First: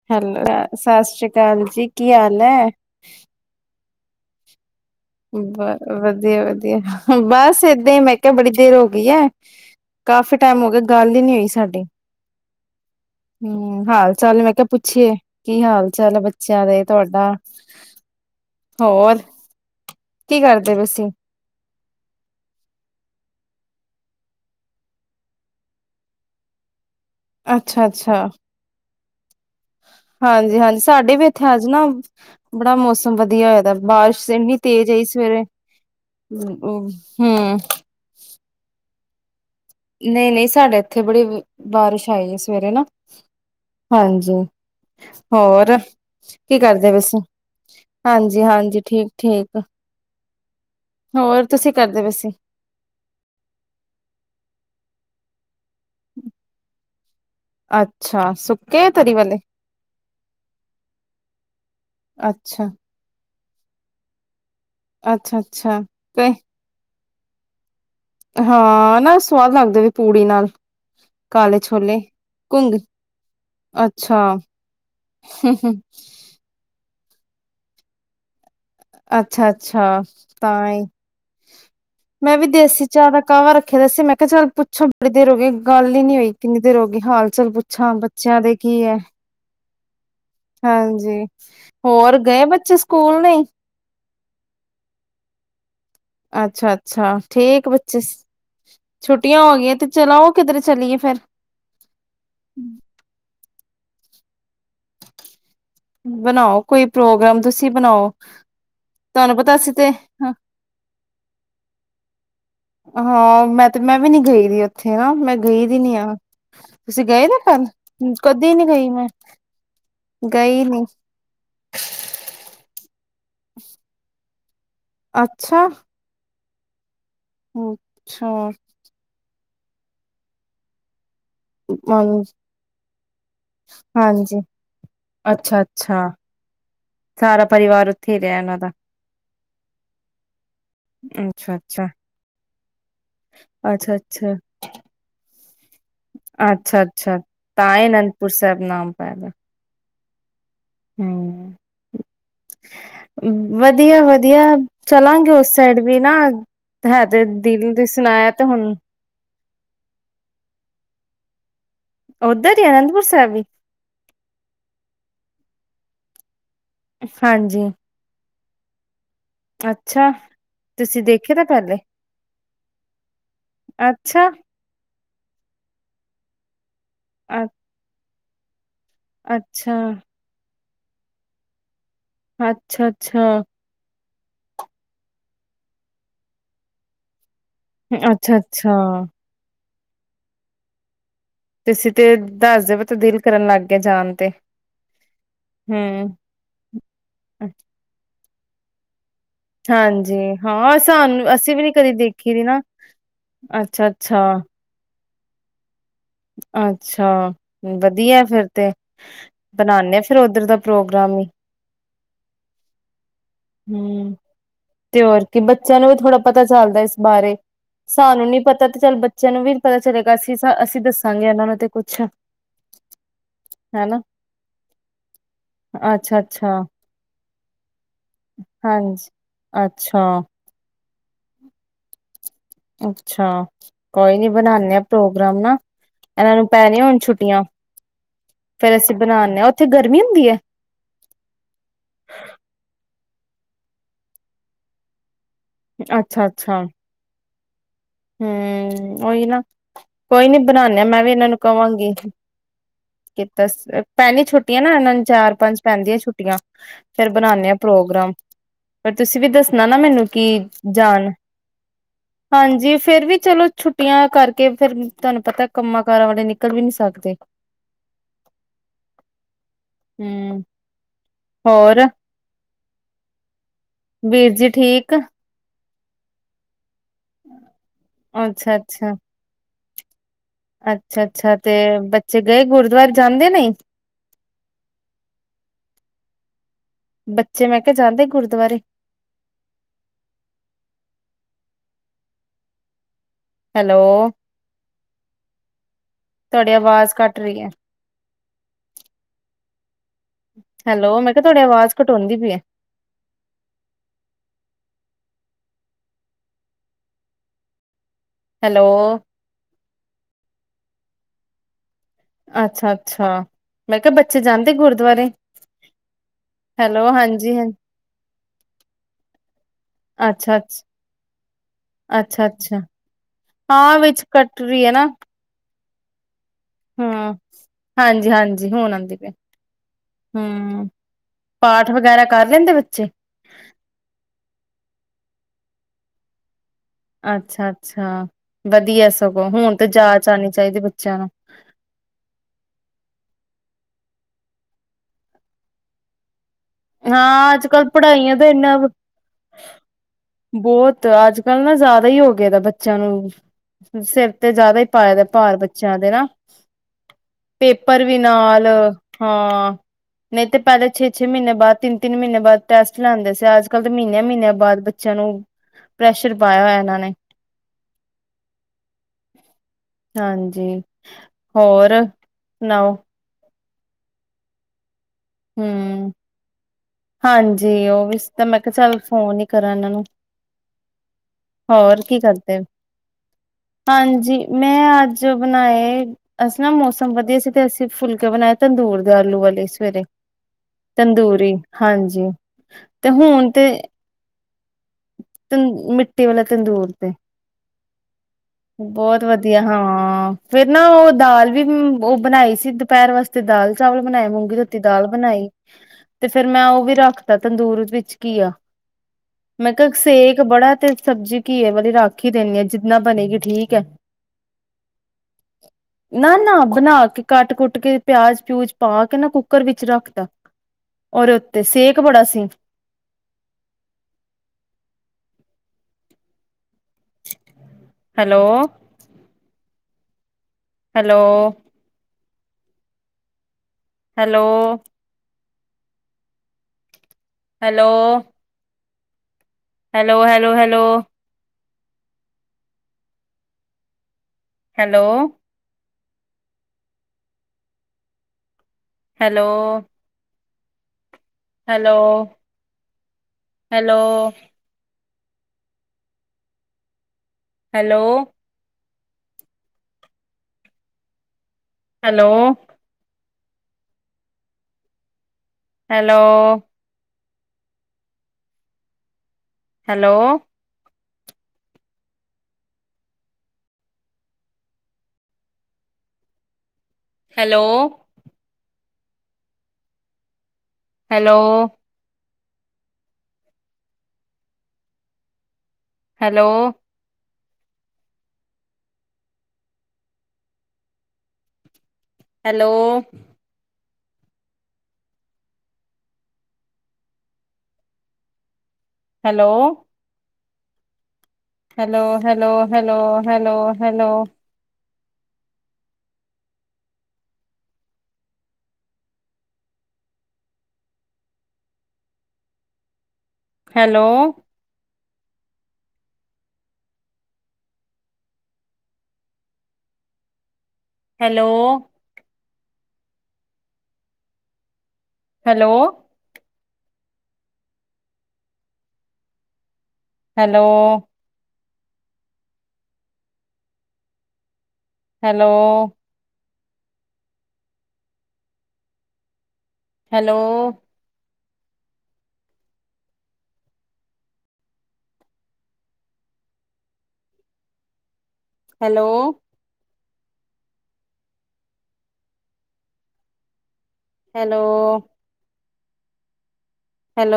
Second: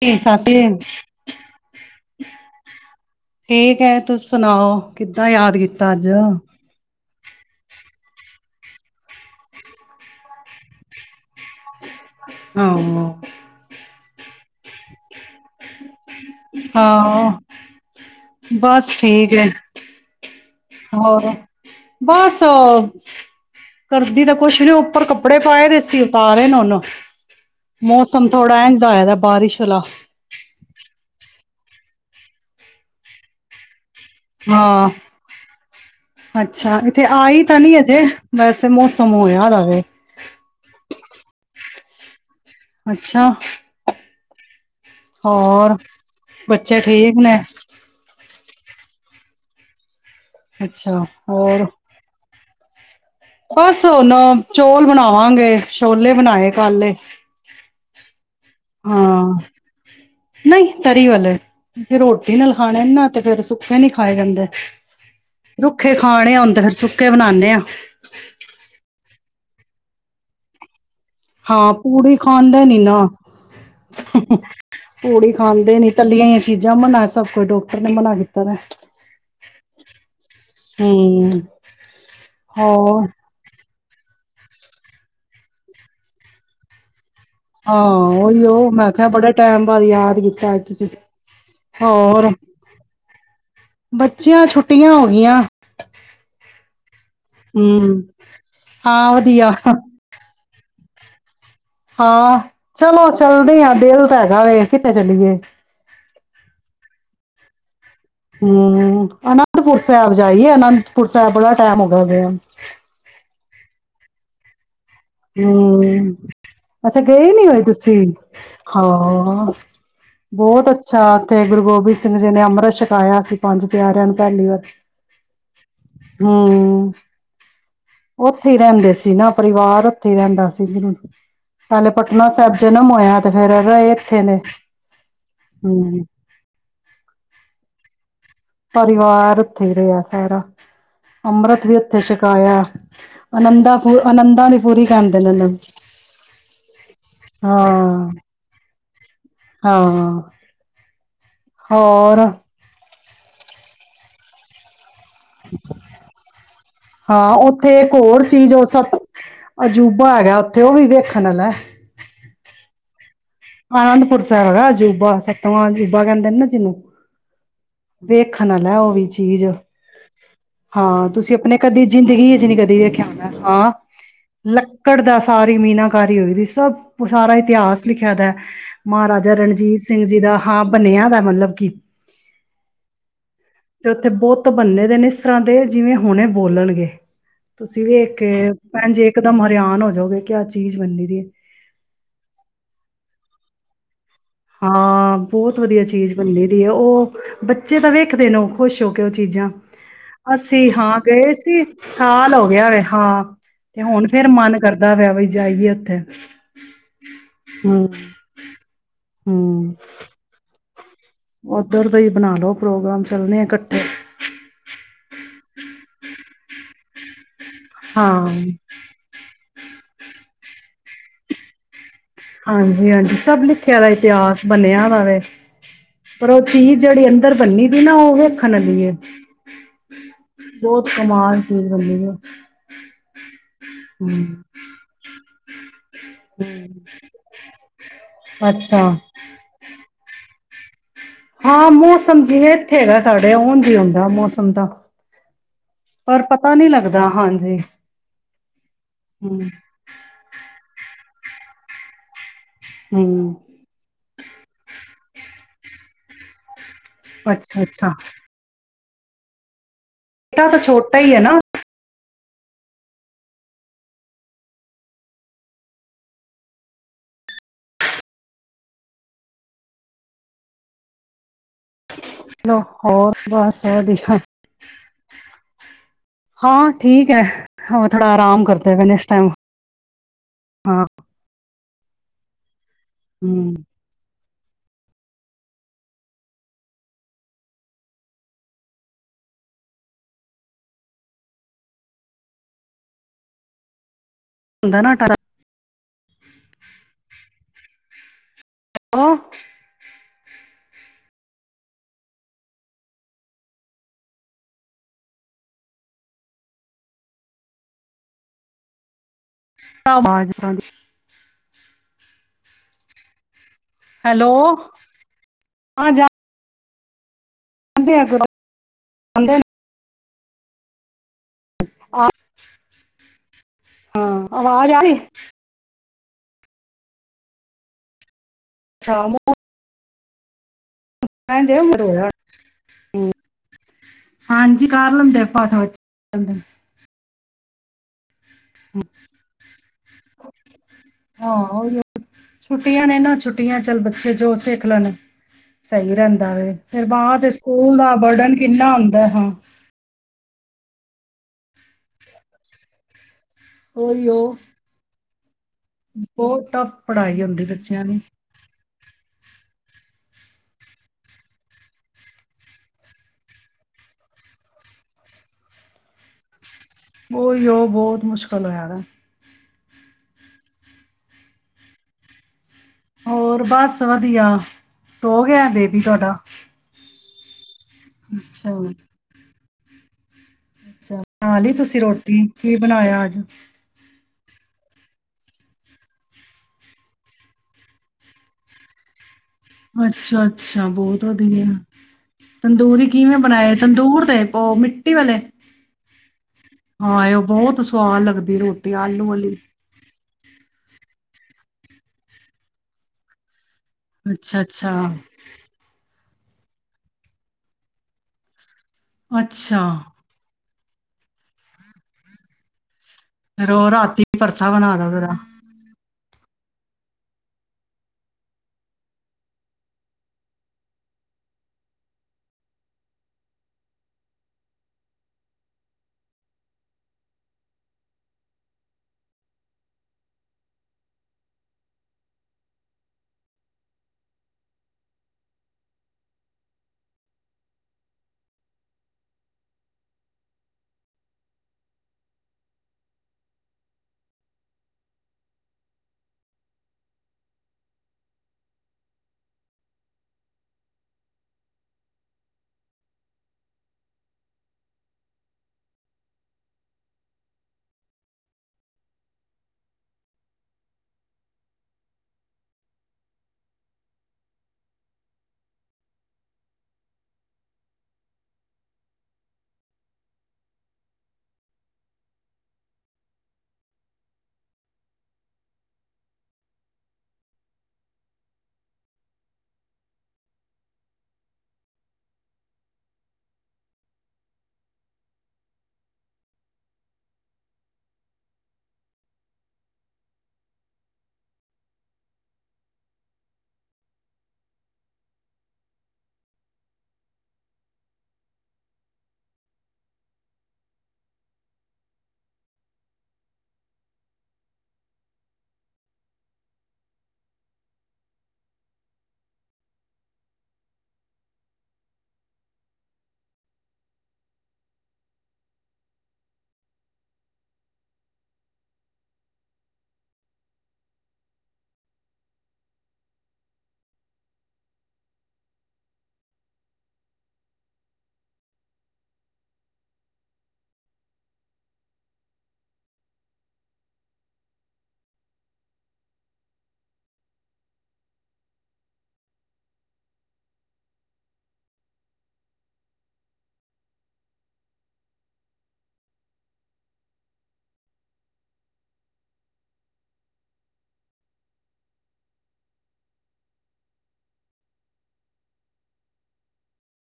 ਤੇ ਹੈਲੋ, ਸੱਸ ਸਤਿ ਸ੍ਰੀ ਅਕਾਲ ਜੀ, ਕੀ ਹਾਲ ਹੈ। ਠੀਕ ਹੈ ਤੁਸੀਂ ਸੁਣਾਓ। ਕਿੱਦਾਂ ਯਾਦ ਬਸ ਕੀਤਾ ਅੱਜ ਵਧੀਆ ਵਧੀਆ। ਕਹਿ ਬੜੀ ਦੇਰ ਹੋ ਗਈ ਹੈ, ਕਾਫੀ ਟਾਈਮ ਹੋ ਗਿਆ ਗੱਲ ਹੀ ਨੀ ਹੋਈ ਸਾਡੀ। ਆਹ, ਚੱਲ ਮੈਂ ਕਿਹਾ ਪੁੱ ਅੱਛਿਆ, ਕੀ ਹਾਲ ਚਾਲ ਬੱਚਿਆਂ ਦੇ ਤੁਹਾਡਾ, ਹਾਂ ਬਸ ਹੋਰ ਠੀਕ ਹੈ ਕੀ ਕਰਦੇ ਪਏ ਸੀ। ਹੋਰ ਬਸ, ਕਰਦੀ ਤਾਂ ਕੁਛ ਨੀ ਉੱਪਰ ਕੱਪੜੇ ਪਾਏ ਦੇ ਸੀ ਉਤਾਰੇ ਨੇ ਉਹਨੂੰ, ਮੌਸਮ ਥੋੜਾ ਐਦਾ ਇਹਦਾ, ਪਾਰਿਸ਼, ਹਾਂਜੀ-ਹਾਂਜੀ ਸਾਡੇ ਵੀ, ਇੱਥੇ ਅੱਜ ਨਾ, ਬੜਾ ਮੌਸਮ ਵਧੀਆ ਹੋਇਆ ਬਾਰਿਸ਼ ਇੰਨੀ ਹਾਂ, ਤੇਜ਼ ਆਈ ਸਵੇਰੇ ਅੱਛਾ ਇੱਥੇ ਆਈ ਹਮ ਤਾਂ ਨਹੀਂ ਅਜੇ ਵੈਸੇ ਬ [unintelligible] ਨਹੀਂ ਨਹੀਂ ਸਾਡੇ ਉੱਥੇ ਬੜੀ ਬਾਰਿਸ਼ ਆਈ ਸਵੇਰੇ ਨਾ, ਅੱਛਾ ਹਾਂਜੀ [unintelligible] ਹੋਰ, ਬੱਚੇ ਠੀਕ ਨੇ। ਜੀ, ਹਾਂਜੀ ਠੀਕ ਠੀਕ ਹੋਰ ਤੁਸੀਂ ਕਰਦੇ [unintelligible] ਬਸ ਹੁਣ ਚੋਲ ਬਣਾਵਾਂਗੇ, ਛੋਲੇ ਬਣਾਏ ਕੱਲ ਅੱਛਾ। ਸੁੱਕੇ ਤਰੀ ਹਾਂ, ਵਾਲੇ ਨਹੀਂ ਤਰੀ ਵਾਲੇ ਫਿਰ ਰੋਟੀ ਨਾਲ ਅੱਛਾ ਖਾਣੇ ਨਾ ਤੇ ਫੇਰ ਸੁ ਐ ਨੀ ਖਾਏ ਜਾਂਦੇ। ਅੱਛਾ ਅੱਛਾ ਰੁੱਖੇ ਤੇ ਖਾਣੇ ਆਉਂਦੇ ਫਿਰ ਸੁ [unintelligible] ਬਣਾਉਦੇ ਆਾਂ ਹਾਂ, ਨਾ ਸਵਾਦ ਲੱਗਦਾ ਵੀ ਪੂੜੀ ਨਾਲ ਕਾਲੇ ਹਾਂ ਛੋਲੇ ਪੂੜੀ ਖਾਂਦਾ ਘੁੰਗ ਨੀ ਨਾ, ਅੱਛਾ ਪੂੜੀ ਖਾਂਦੇ ਨੀ ਤੱਲੀਆਂ ਦੀਆਂ ਚੀਜ਼ਾਂ ਮਨਾ ਸਭ ਕੁਝ ਡਾਕਟਰ ਨੇ ਮਨਾ ਕੀਤਾ ਨਾ। ਅੱਛਾ ਅੱਛਾ ਤਾਂ ਹੀ ਹੂੰ ਮੈਂ ਵੀ ਦੇਸੀ ਹੋਰ ਚਾਹ ਦਾ ਕਾਹਵਾ ਰੱਖ ਆਖਿਆ ਦੱਸਸੀ ਮੈਂ ਕਿਹਾ ਚੱਲ ਪੁੱਛੋ ਬੜੀ ਦੇਰ ਹੋ ਗਈ ਗੱਲ ਹੀ ਨੀ ਹੋਈ ਕਿੰਨੀ ਦੇਰ ਹੋ ਗਈ ਹਾਲ ਚਾਲ ਹਾਂ ਪੁੱਛਾਂ ਬੱਚਿਆਂ ਉਹੀ ਦੇ ਉਹ ਕੀ ਮੈਂ ਹੈ ਕਿਹਾਿਆ ਬੜੇ ਟੈਮ ਪਾ ਯਾਰ ਹਾਂਜੀ ਹੋਰ ਗਏ ਬੱਚੇ ਸਕੂਲ ਨੀ ਬੱਚੀਆਂ ਛੁੱਟੀਆਂ ਹੋ ਗਈਆਂ ਅੱਛਾ ਅੱਛਾ ਠੀਕ ਬੱਚੇ ਹੂੰ ਸ ਹਾਂ ਛੁੱਟੀਆਂ ਵਧੀਆ ਹੋ ਗਈਆਂ ਤੇ ਚਲੋ ਕਿਧਰੇ ਚਲੀਏ ਫੇਿਰ ਹਾਂ ਚਲੋ ਚੱਲਦੇ ਹਾਂ ਦਿਲ ਹੈਗਾ ਵੇ ਕਿਥੇ ਚੱਲੀਏ ਬਣਾਓ ਕੋਈ ਪ੍ਰੋਗਰਾਮ ਤੁਸੀਂ ਬਣਾਓ ਹਮ ਤੁਹਾਨੂੰ ਪਤਾ ਅਸੀਂ ਅਨੰਦਪੁਰ ਤੇ ਸਾਹਿਬ ਜਾਈਏ ਅਨੰਦਪੁਰ ਸਾਹਿਬ ਬੜਾ ਟਾਈਮ ਹੋਗਾ ਹਾਂ ਮੈਂ ਤੇ ਮੈਂ ਵੀ ਨੀ ਗਈ ਵੀ ਉੱਥੇ ਨਾ ਮੈਂ ਗਈ ਦੀ ਨੀ ਆ ਹਮ ਅੱਛਾ ਤੁਸੀਂ ਗਏ ਨਾ ਨੀ ਹੋਏ ਕੱਲ ਤੁਸੀਂ ਕਦੇ ਨੀ ਗਈ ਮੈਂ ਹਾਂ ਗਈ ਬਹੁਤ ਨੀ ਅੱਛਾ ਉੱਥੇ ਗੁਰੂ ਗੋਬਿੰਦ ਸਿੰਘ ਜੀ ਨੇ ਅੰਮ੍ਰਿਤ ਛਕਾਇਆ ਪੰਜ ਪਿਆਰਿਆਂ ਨੂੰ ਪਹਿਲੀ ਵ ਅੱਛਾ ਹਾਂ ਅੱਛਾ ਉੱਥੇ ਹੀ ਰਹਿੰਦੇ ਸੀ ਨਾ ਪਰਿਵਾਰ ਉੱਥੇ ਰਹਿੰਦਾ ਸੀ ਨਾ ਫੇਰ ਰਹੇ ਇੱਥੇ ਨੇ ਹਾਂਜੀ ਅੱਛਾ ਹਮ ਅੱਛਾ ਸਾਰਾ ਪਰਿਵਾਰ ਉੱਥੇ ਹੀ ਰਹਿਣਾ ਪਰਿਵਾਰ ਪਰ ਉੱਥੇ ਹੀ ਰਿਆ ਸਾਰਾ ਅੱਛਾ ਅੰਮ੍ਰਿਤ ਵੀ ਅੱਛਾ ਉੱਥੇ ਛਕਾਇਆ ਅਨੰਦਾਂ ਅੱਛਾ ਪੁਰ ਅੱਛਾ ਅਨੰਦਾਂ ਦੀ ਪੂਰੀ ਕਰਦੇ ਨੇ ਨੂੰ ਅੱਛਾ ਅੱਛਾ ਤਾਂ ਹੀ ਹਾਂ ਅਨੰਦਪੁਰ ਸਾਹਿਬ ਨਾਮ ਪੈਦਾ ਹਾਂ ਹ ਹਮ ਹੋਰ ਵਧੀਆ ਵਧੀਆ ਚਲਾਂਗੇ ਉਸ ਸਾਈਡ ਵੀ ਨਾ ਹੈ ਤੇ ਹਾਂ ਦਿਲ ਉੱਥੇ ਦੀ ਇੱਕ ਹੋਰ ਸੁਣਾਇਆ ਤੇ ਚੀਜ਼ ਉਹ ਹੁਣ ਸਬ ਅਜੂਬਾ ਹੈਗਾ ਉੱਥੇ ਉਹ ਵੀ ਵੇਖਣ ਵਾਲਾ ਉੱਧਰ ਹੀ ਅਨੰਦਪੁਰ ਸਾਹਿਬ ਵੀ ਅਨੰਦਪੁਰ ਸਾਰਾ ਅਜੂਬਾ ਸੱਤਵਾਂ ਅਜੂਬਾ ਕਹਿੰਦੇ ਨਾ ਜਿਹਨੂੰ ਹਾਂਜੀ, ਵੇਖਣ ਆਲੈ ਉਹ ਵੀ ਚੀਜ਼ ਅੱਛਾ ਹਾਂ ਦੇਖੇ ਤੁਸੀਂ ਤਾਂ ਆਪਣੇ ਪਹਿਲੇ ਕਦੇ ਜ਼ਿੰਦਗੀ ਚ ਨੀ ਕਦੇ ਵੇਖਿਆ ਹੋਣਾ ਹਾਂ ਅੱਛਾ ਲ ਘਟਦਾ ਸਾਰੀ ਮੀਨਾਕਾਰੀ ਹੋਈ ਰਹੀ ਸਭ ਉਹ ਸਾਰਾ ਅ ਇਤਿਹਾਸ ਲਿਖਿਆ ਦਾ ਹ ਮਹਾਰਾਜਾ ਅੱਛਾ ਰਣਜੀਤ ਸਿੰਘ ਜੀ ਦਾ ਹਾਂ, ਬਨਿਆ ਦਾ ਮਤਲਬ ਕਿ ਅੱਛਾ, ਅੱਛਾ ਬਹੁਤ ਬੰਨੇ ਦੇ ਨੇ ਇਸ ਤਰ੍ਹਾਂ ਦੇ ਜਿਵੇਂ ਹੁਣੇ ਬੋਲਣਗੇ ਤੁਸੀਂ ਵੇਖ ਕੇ ਅੱਛਾ ਅੱਛਾ ਭੈਣ ਜੇ ਇੱਕ ਦਮ ਹਰਿਆਨ ਹੋਏ। ਜੋ ਕਿ ਆਹ ਚੀਜ਼ ਮੰਨੀ ਦੀ ਹੈ। ਤੁਸੀਂ ਤੇ ਦੱਸਦੇ ਪ ਤਾਂ ਦਿਲ ਕਰਨ ਲੱਗ ਗਿਆ ਜਾਣ ਤੇ ਹਾਂ, ਬਹੁਤ ਵਧੀਆ ਚੀਜ਼ ਹੂੰ ਬੰਨੀ ਦੀ ਹੈ, ਉਹ ਬੱਚੇ ਤਾਂ ਵੇਖਦੇ ਨੇ ਉਹ ਖੁਸ਼ ਹੋ। ਉਹ ਚੀਜ਼ਾਂ ਹਾਂਜੀ ਅਸੀ ਹਾਂ ਸਾਨੂੰ ਗਏ ਅਸੀਂ ਵੀ ਸੀ, ਨੀ ਕਦੀ ਦੇਖੀ ਸਾਲ ਦੀ ਹੋ ਨਾ ਗਿਆ ਵਾ ਹਾਂ ਤੇ ਅੱਛਾ ਹੁਣ ਅੱਛਾ ਫੇਰ ਮਨ ਕਰਦਾ ਵਾ ਵੀ ਜਾਈਏ ਉੱਥੇ ਅੱਛਾ, ਹਮ ਵਧੀਆ ਫਿਰ ਤੇ ਬਣਾਣੇ ਹਾਂ ਫੇਰ ਉੱਧਰ ਦਾ ਪ੍ਰੋਗ ਓਧਰ ਤੋਂ ਹੀ ਬਣਾ ਲੋੋ ਪ੍ਰੋਗਰਾਮ ਚੱਲਣੇ ਆ ਇਕੱਠੇ ਹੂੰ ਤੇ ਹੋਰ ਕੀ ਬੱਚਿਆਂ ਨੂੰ ਵੀ ਥੋੜ੍ਹਾ ਪਤਾ ਚੱਲਦਾ ਇਸ ਬਾਰੇ। ਹਾਂ ਸਾਨੂੰ ਨੀ ਪਤਾ ਤੇ ਚੱਲ ਬੱਚਿਆਂ ਨੂੰ ਵੀ ਪਤਾ ਚਲੇਗਾ ਸੀ ਅਸੀ ਕੀ ਦਸ ਸੰਗ ਜਾਂਦਾ ਮੈਂ ਤੇ ਕੁੱਛ ਹਾਂਜੀ-ਹਾਂਜੀ ਸਭ ਲਿਖਿਆ ਦਾ ਇਤਿਹਾਸ ਬਣਿਆ ਵਾ ਵ ਪਰ ਉਹ ਅੱਛਾ-ਅੱਛਾ ਚੀਜ਼ ਜਿਹੜੀ ਓਧਰ ਬੰਨੀ ਦੀ ਨਾ ਉਹ ਵੇਖਣ ਵਾਲੀ ਹੈ ਹਾਂਜੀ ਅੱਛਾ-ਅੱਛਾ। ਜੋ ਕਮਾਲ ਖੀਰ ਬਨਦੀ ਐ। ਅੱਛਾ, ਕੋਈ ਨੀ ਬਣਾਣੇ ਆ ਪ੍ਰੋਗਰਾਮ ਨਾ ਇਹਨਾਂ ਨੂੰ ਪੈਣ ਹੁਣ ਛੁੱਟੀਆਂ ਫੇਰ ਅੱਛਾ ਅਸੀਂ ਬਣਾਣੇ ਹਾਂ, ਉੱਥੇ ਗਰਮੀ ਹੁੰਦੀ ਹੈ। ਹਾਂ ਮੂੰਹ ਸਮਝਵੇ ਥੇਗਾ। ਸੜਿਆ ਉਂਜ ਈ ਆਉਂਦਾ ਮੌਸਮ ਦਾ ਪਰ ਪਤਾ ਨਹੀ ਲੱਗਦਾ ਹਾਂਜੀ- ਜੀ ਹੂ ਔਹੀ ਨਾ, ਕੋਈ ਨੀ ਬਣਾਉਾਨਨੇ ਆਂ, ਮੈਂ ਵੀ ਇਹਨਾਂ ਨੂੰ ਕਹਾਂਗੀ ਹੂੰ ਕਿਤਾ ਸਿਰ੍ਫ ਪੈਂਦੀ ਛੁੱਟੀਆਂ ਨਾ ਇਹਨਾਂ ਨੂੰ ਚਾਰ ਪੰਜ ਪੈਂਦੀਆਂ ਛੁੱਟੀਆਂ ਫੇਰ ਬਣਾਣੇ ਆ ਅੱਛਾ ਅੱਛਾ ਪ੍ਰੋਗਰਾਮ ਪਰ ਤੁਸੀਂ ਵੀ ਦੱਸਣਾ ਨਾ ਮੈਨੂੰ ਕੀ ਬੇਟਾ ਤਾਂ ਛੋਟਾ ਜਾਣ ਹੀ ਹੈ ਨਾ ਹਾਂਜੀ ਫਿਰ ਵੀ ਚਲੋ ਛੁੱਟੀਆਂ ਕਰਕੇ, ਫਿਰ ਤੁਹਾਨੂੰ ਪਤਾ ਕੰਮਾਂ ਕਾਰਾਂ ਵਾਲੇ ਨਿਕਲ ਵੀ ਨੀ ਸਕਦੇ, ਹੋਰ ਲੋ ਹੋਰ ਬਸ ਵਧੀਆ ਵੀਰ ਜੀ ਠੀਕ ਹਾਂ ਠੀਕ ਹੈ, ਹੂਣ ਥੋੜਾ ਆਰਾਮ ਕਰਦੇ ਪਏ ਨੇੈ ਇਸ ਟਾਈਮ ਹਾਂ ਅੱਛਾ ਅੱਛਾ ਤੇ ਬੱਚੇ ਗਏ ਗੁਰ ਵਾਰ ਜਾਂਦੇ ਨਹੀਂ ਹੂੰ ਬੱਚੇ ਮੈਂ ਕਿਹਾ ਜਾਂਦੇ ਗੁਰਦੁਆਰੇ ਹੈਲੋ ਹੁੰਦਾ ਨਾ ਅਠਾਰਹ ਤੁਹਾਡੀ ਆਵਾਜ਼ ਕਟ ਰਹੀ ਹੈ ਹੈਲੋ ਹੈਲੋ ਮੈਂ ਕਿਹਾ ਤੁਹਾਡੀ ਆਵਾਜ਼ ਕਟਉਦੀ ਪਈ ਹੈ ਹੈਲੋ ਆਵਾਜ਼ ਤੁਹਾਡੀ ਅੱਛਾ ਅੱਛਾ ਮੈਂ ਕਿਹਾ ਬੱਚੇ ਹੈਲੋ ਜਾਂਦੇ ਗੁਰਦੁਆਰੇ ਹੈਲੋ ਹਾਂਜੀ ਹਾਂਜੀ ਆਣ ਦੇਯਾ ਕਰੋ, ਆਂਦੇ ਨ ਅੱਛਾ ਅੱਛਾ ਅੱਛਾ ਅੱਛਾ ਹਾਂ ਵਿੱਚ ਕੱਟ ਰੀ ਹੈ ਆਵਾਜ਼ ਆ ਨਾ ਰਹੀ ਹੂ ਹਾਂਜੀ ਹਾਂਜੀ ਹੁਣ ਆਂਦੀ ਅੱਛਾ ਪਈ ਹੈ ਹੂ ਪਾਠ ਵਗੈਰਾ ਕਰ ਲੈਂਦੇ ਬੱਚੇ ਹਾਂਜੀ ਕਰ ਲੈਂਦੇ ਪਾਠ ਬੱਚੇ ਅੱਛਾ ਅੱਛਾ ਵਧੀਆ ਸਗੋਂ ਹੁਣ ਤੇ ਜਾਚ ਆਨੀ ਚਾਹੀਦੀ ਬੱਚਿਆਂ ਨੂੰ ਉਹੀ ਛੁੱਟੀਆਂ ਨੇ ਨਾ ਛੁੱਟੀਆਂ ਚੱਲ ਬੱਚੇ ਜੋ ਸਿੱਖ ਲੈਣ ਸਹੀ ਰਹਿੰਦੇ ਫਿਰ ਬਾਅਦ ਚ ਹਾਂ ਅੱਜ ਕੱਲ੍ਹ ਸਕੂਲ ਦਾ ਪੜ੍ਹਾਈਆਂ ਬਰਡਨ ਇੰਨਾ ਕਿੰਨਾ ਹੁੰਦਾ ਹਾਂ ਬਹੁਤ ਅੱਜ ਕੱਲ ਨਾ ਜ਼ਿਆਦਾ ਹੀ ਹੋ ਗਏ ਦਾ ਬੱਚਿਆਂ ਨੂੰ ਉਹੀ ਸਿਰ ਤੇ ਉਹ ਜ਼ਿਆਦਾ ਹੀ ਪਾਏ ਦਾ ਭਾਰ ਬੱਚਾ ਬੱਚਿਆਂ ਦੇ ਨਾ ਬਹੁਤ ਟਫ ਪੜ੍ਹਾਈ ਹੁੰਦੀ ਪੇਪਰ ਬੱਚਿਆਂ ਵੀ ਦੀ ਨਾਲ ਹਾਂ ਨਹੀਂ ਤੇ ਪਹਿਲੇ ਛੇ ਛੇ ਮਹੀਨੇ ਬਾਅਦ ਤਿੰਨ ਤਿੰਨ ਮਹੀਨੇ ਬਾਅਦ ਟੈਸਟ ਲਾਦੇ ਸੀ ਅੱਜ ਕੱਲ ਦੇ ਮਹੀਨਿਆਂ ਮਹੀਨਿਆਂ ਬਾਅਦ ਬੱਚਿਆਂ ਨੂੰ ਪ੍ਰੈਸ਼ਰ ਪਾਇਆ ਹੋਇਆ ਇੰਨਾ ਨੇ ੳਹੀੳ ਉਹ ਬਹੁਤ ਮੁਸ਼ਕਿਲ ਹੋਇਆਦਾ ਹਾਂਜੀ ਹੋਰ ਸੁਣਾਓ ਹੋਰ ਬਸ ਵਧੀਆ ਸੋ ਗਿਆ ਬੇਬੀ ਹੂੰ ਤੁਹਾਡਾ ਹਾਂਜੀ ਜੀ ਉਹ ਵੀ ਸੀ ਤਾਂ ਮੈਂ ਅੱਛਾ ਕਿਹਾ ਚੱਲ ਫੋਨ ਹੀ ਕਰਾਂ ਇਹਨਾਂ ਨੂੰ ਅੱਛਾ ਬਨਾ ਲਈ ਹੋਰ ਤੁਸੀਂ ਕੀ ਰੋਟੀ, ਕਰਦੇ? ਕੀ ਬਣਾਇਆ ਅੱਜ? ਹਾਂਜੀ, ਮੈਂ ਅੱਜ ਬਨਾਏ, ਅਜ ਨਾ ਮੌਸਮ ਵਧੀਆ ਸੀ ਤੇ ਅਸੀਂ ਫੁਲਕੇ ਬਨਾਏ ਤੰਦੂਰ ਦੇ ਆਲੂ ਵਾਲ ਈ ਸਵਰੇ। ਛਾ- ਅੱਛਾ ਬਹੁਤ ਵਧੀਆ ਤੰਦੂਰੀ ਤੇ ਕਿਵੇਂ ਹੁਣ ਤੇ ਬਨਾਏ ਤੰਦੂਰ ਤੇ? ਔ ਮਿੱਟੀ ਵਾਲੇ ਤ ਮਿੱਟੀ ਵਾਲਾ ਤੰਦੂਰ ਤੇ। ਹਾਏ ਔ ਬੌਤ ਸੁਆਦ ਲੱਗਦੀ ਰੋਟੀ ਬਹੁਤ ਆਲੂ ਵਾਲੀ। ਵਧੀਆ ਹਾਂ ਫੇਰ ਨਾ ਔ ਦਾਲ ਵੀ ਹੁੰ ਬਨਾਈ ਸੀ ਦੁਪੇਰ ਵਾਸਤੇ ਦਾਲ। ਚਾਵਲ ਬਨਾਏ ਮੂੰਗੀ ਅੱਛਾ ਤੌਤੀ ਅੱਛਾ ਦਾਲ ਬਨਾਈ। ਤੇ ਫੇਰ ਮੈਂ ਔ ਵੀ ਰਾਖਤਾ ਤੰਦੂਰ ਵਿੱਚ ਘੀਆ। ਮੈਂ ਅੱਛਾ, ਕਾਕ ਸੇਕ ਬੜੈ। ਤੇ ਸਬਜੀ ਘੀਏ ਵਾਲੀ ਰੱਖ ਈ ਦੇਨੀ ਆਂ ਜਿਨਾਂ ਰੌ ਰਾਤੀ ਪਰਥਾ ਬਨਾਦਾ ਕਰਾਂ ਨਾ-ਨਾ ਬਨਾ ਕੇ ਕੱਟ ਕੁੱਟ ਕੇ ਪਿਆਜ਼ ਪਿਊਜ਼ ਪਾ ਕੇ ਨਾ ਕੁੱਕਰ ਵਿੱਚ ਰੱਖਤਾ ਔਰੋੋ ਉੱਤੇ ਸੇਕ ਬੜਾ ਸੀ। Hello. Hello. Hello. Hello. Hello hello hello. Hello. Hello. Hello, hello. Hello! Hello. Hello. Hello. Hello. Hello. Hello. Hello. Hello. Hello hello hello hello hello. Hello. Hello. Hello. Hello. Hello. Hello. Hello. Hello. Hello.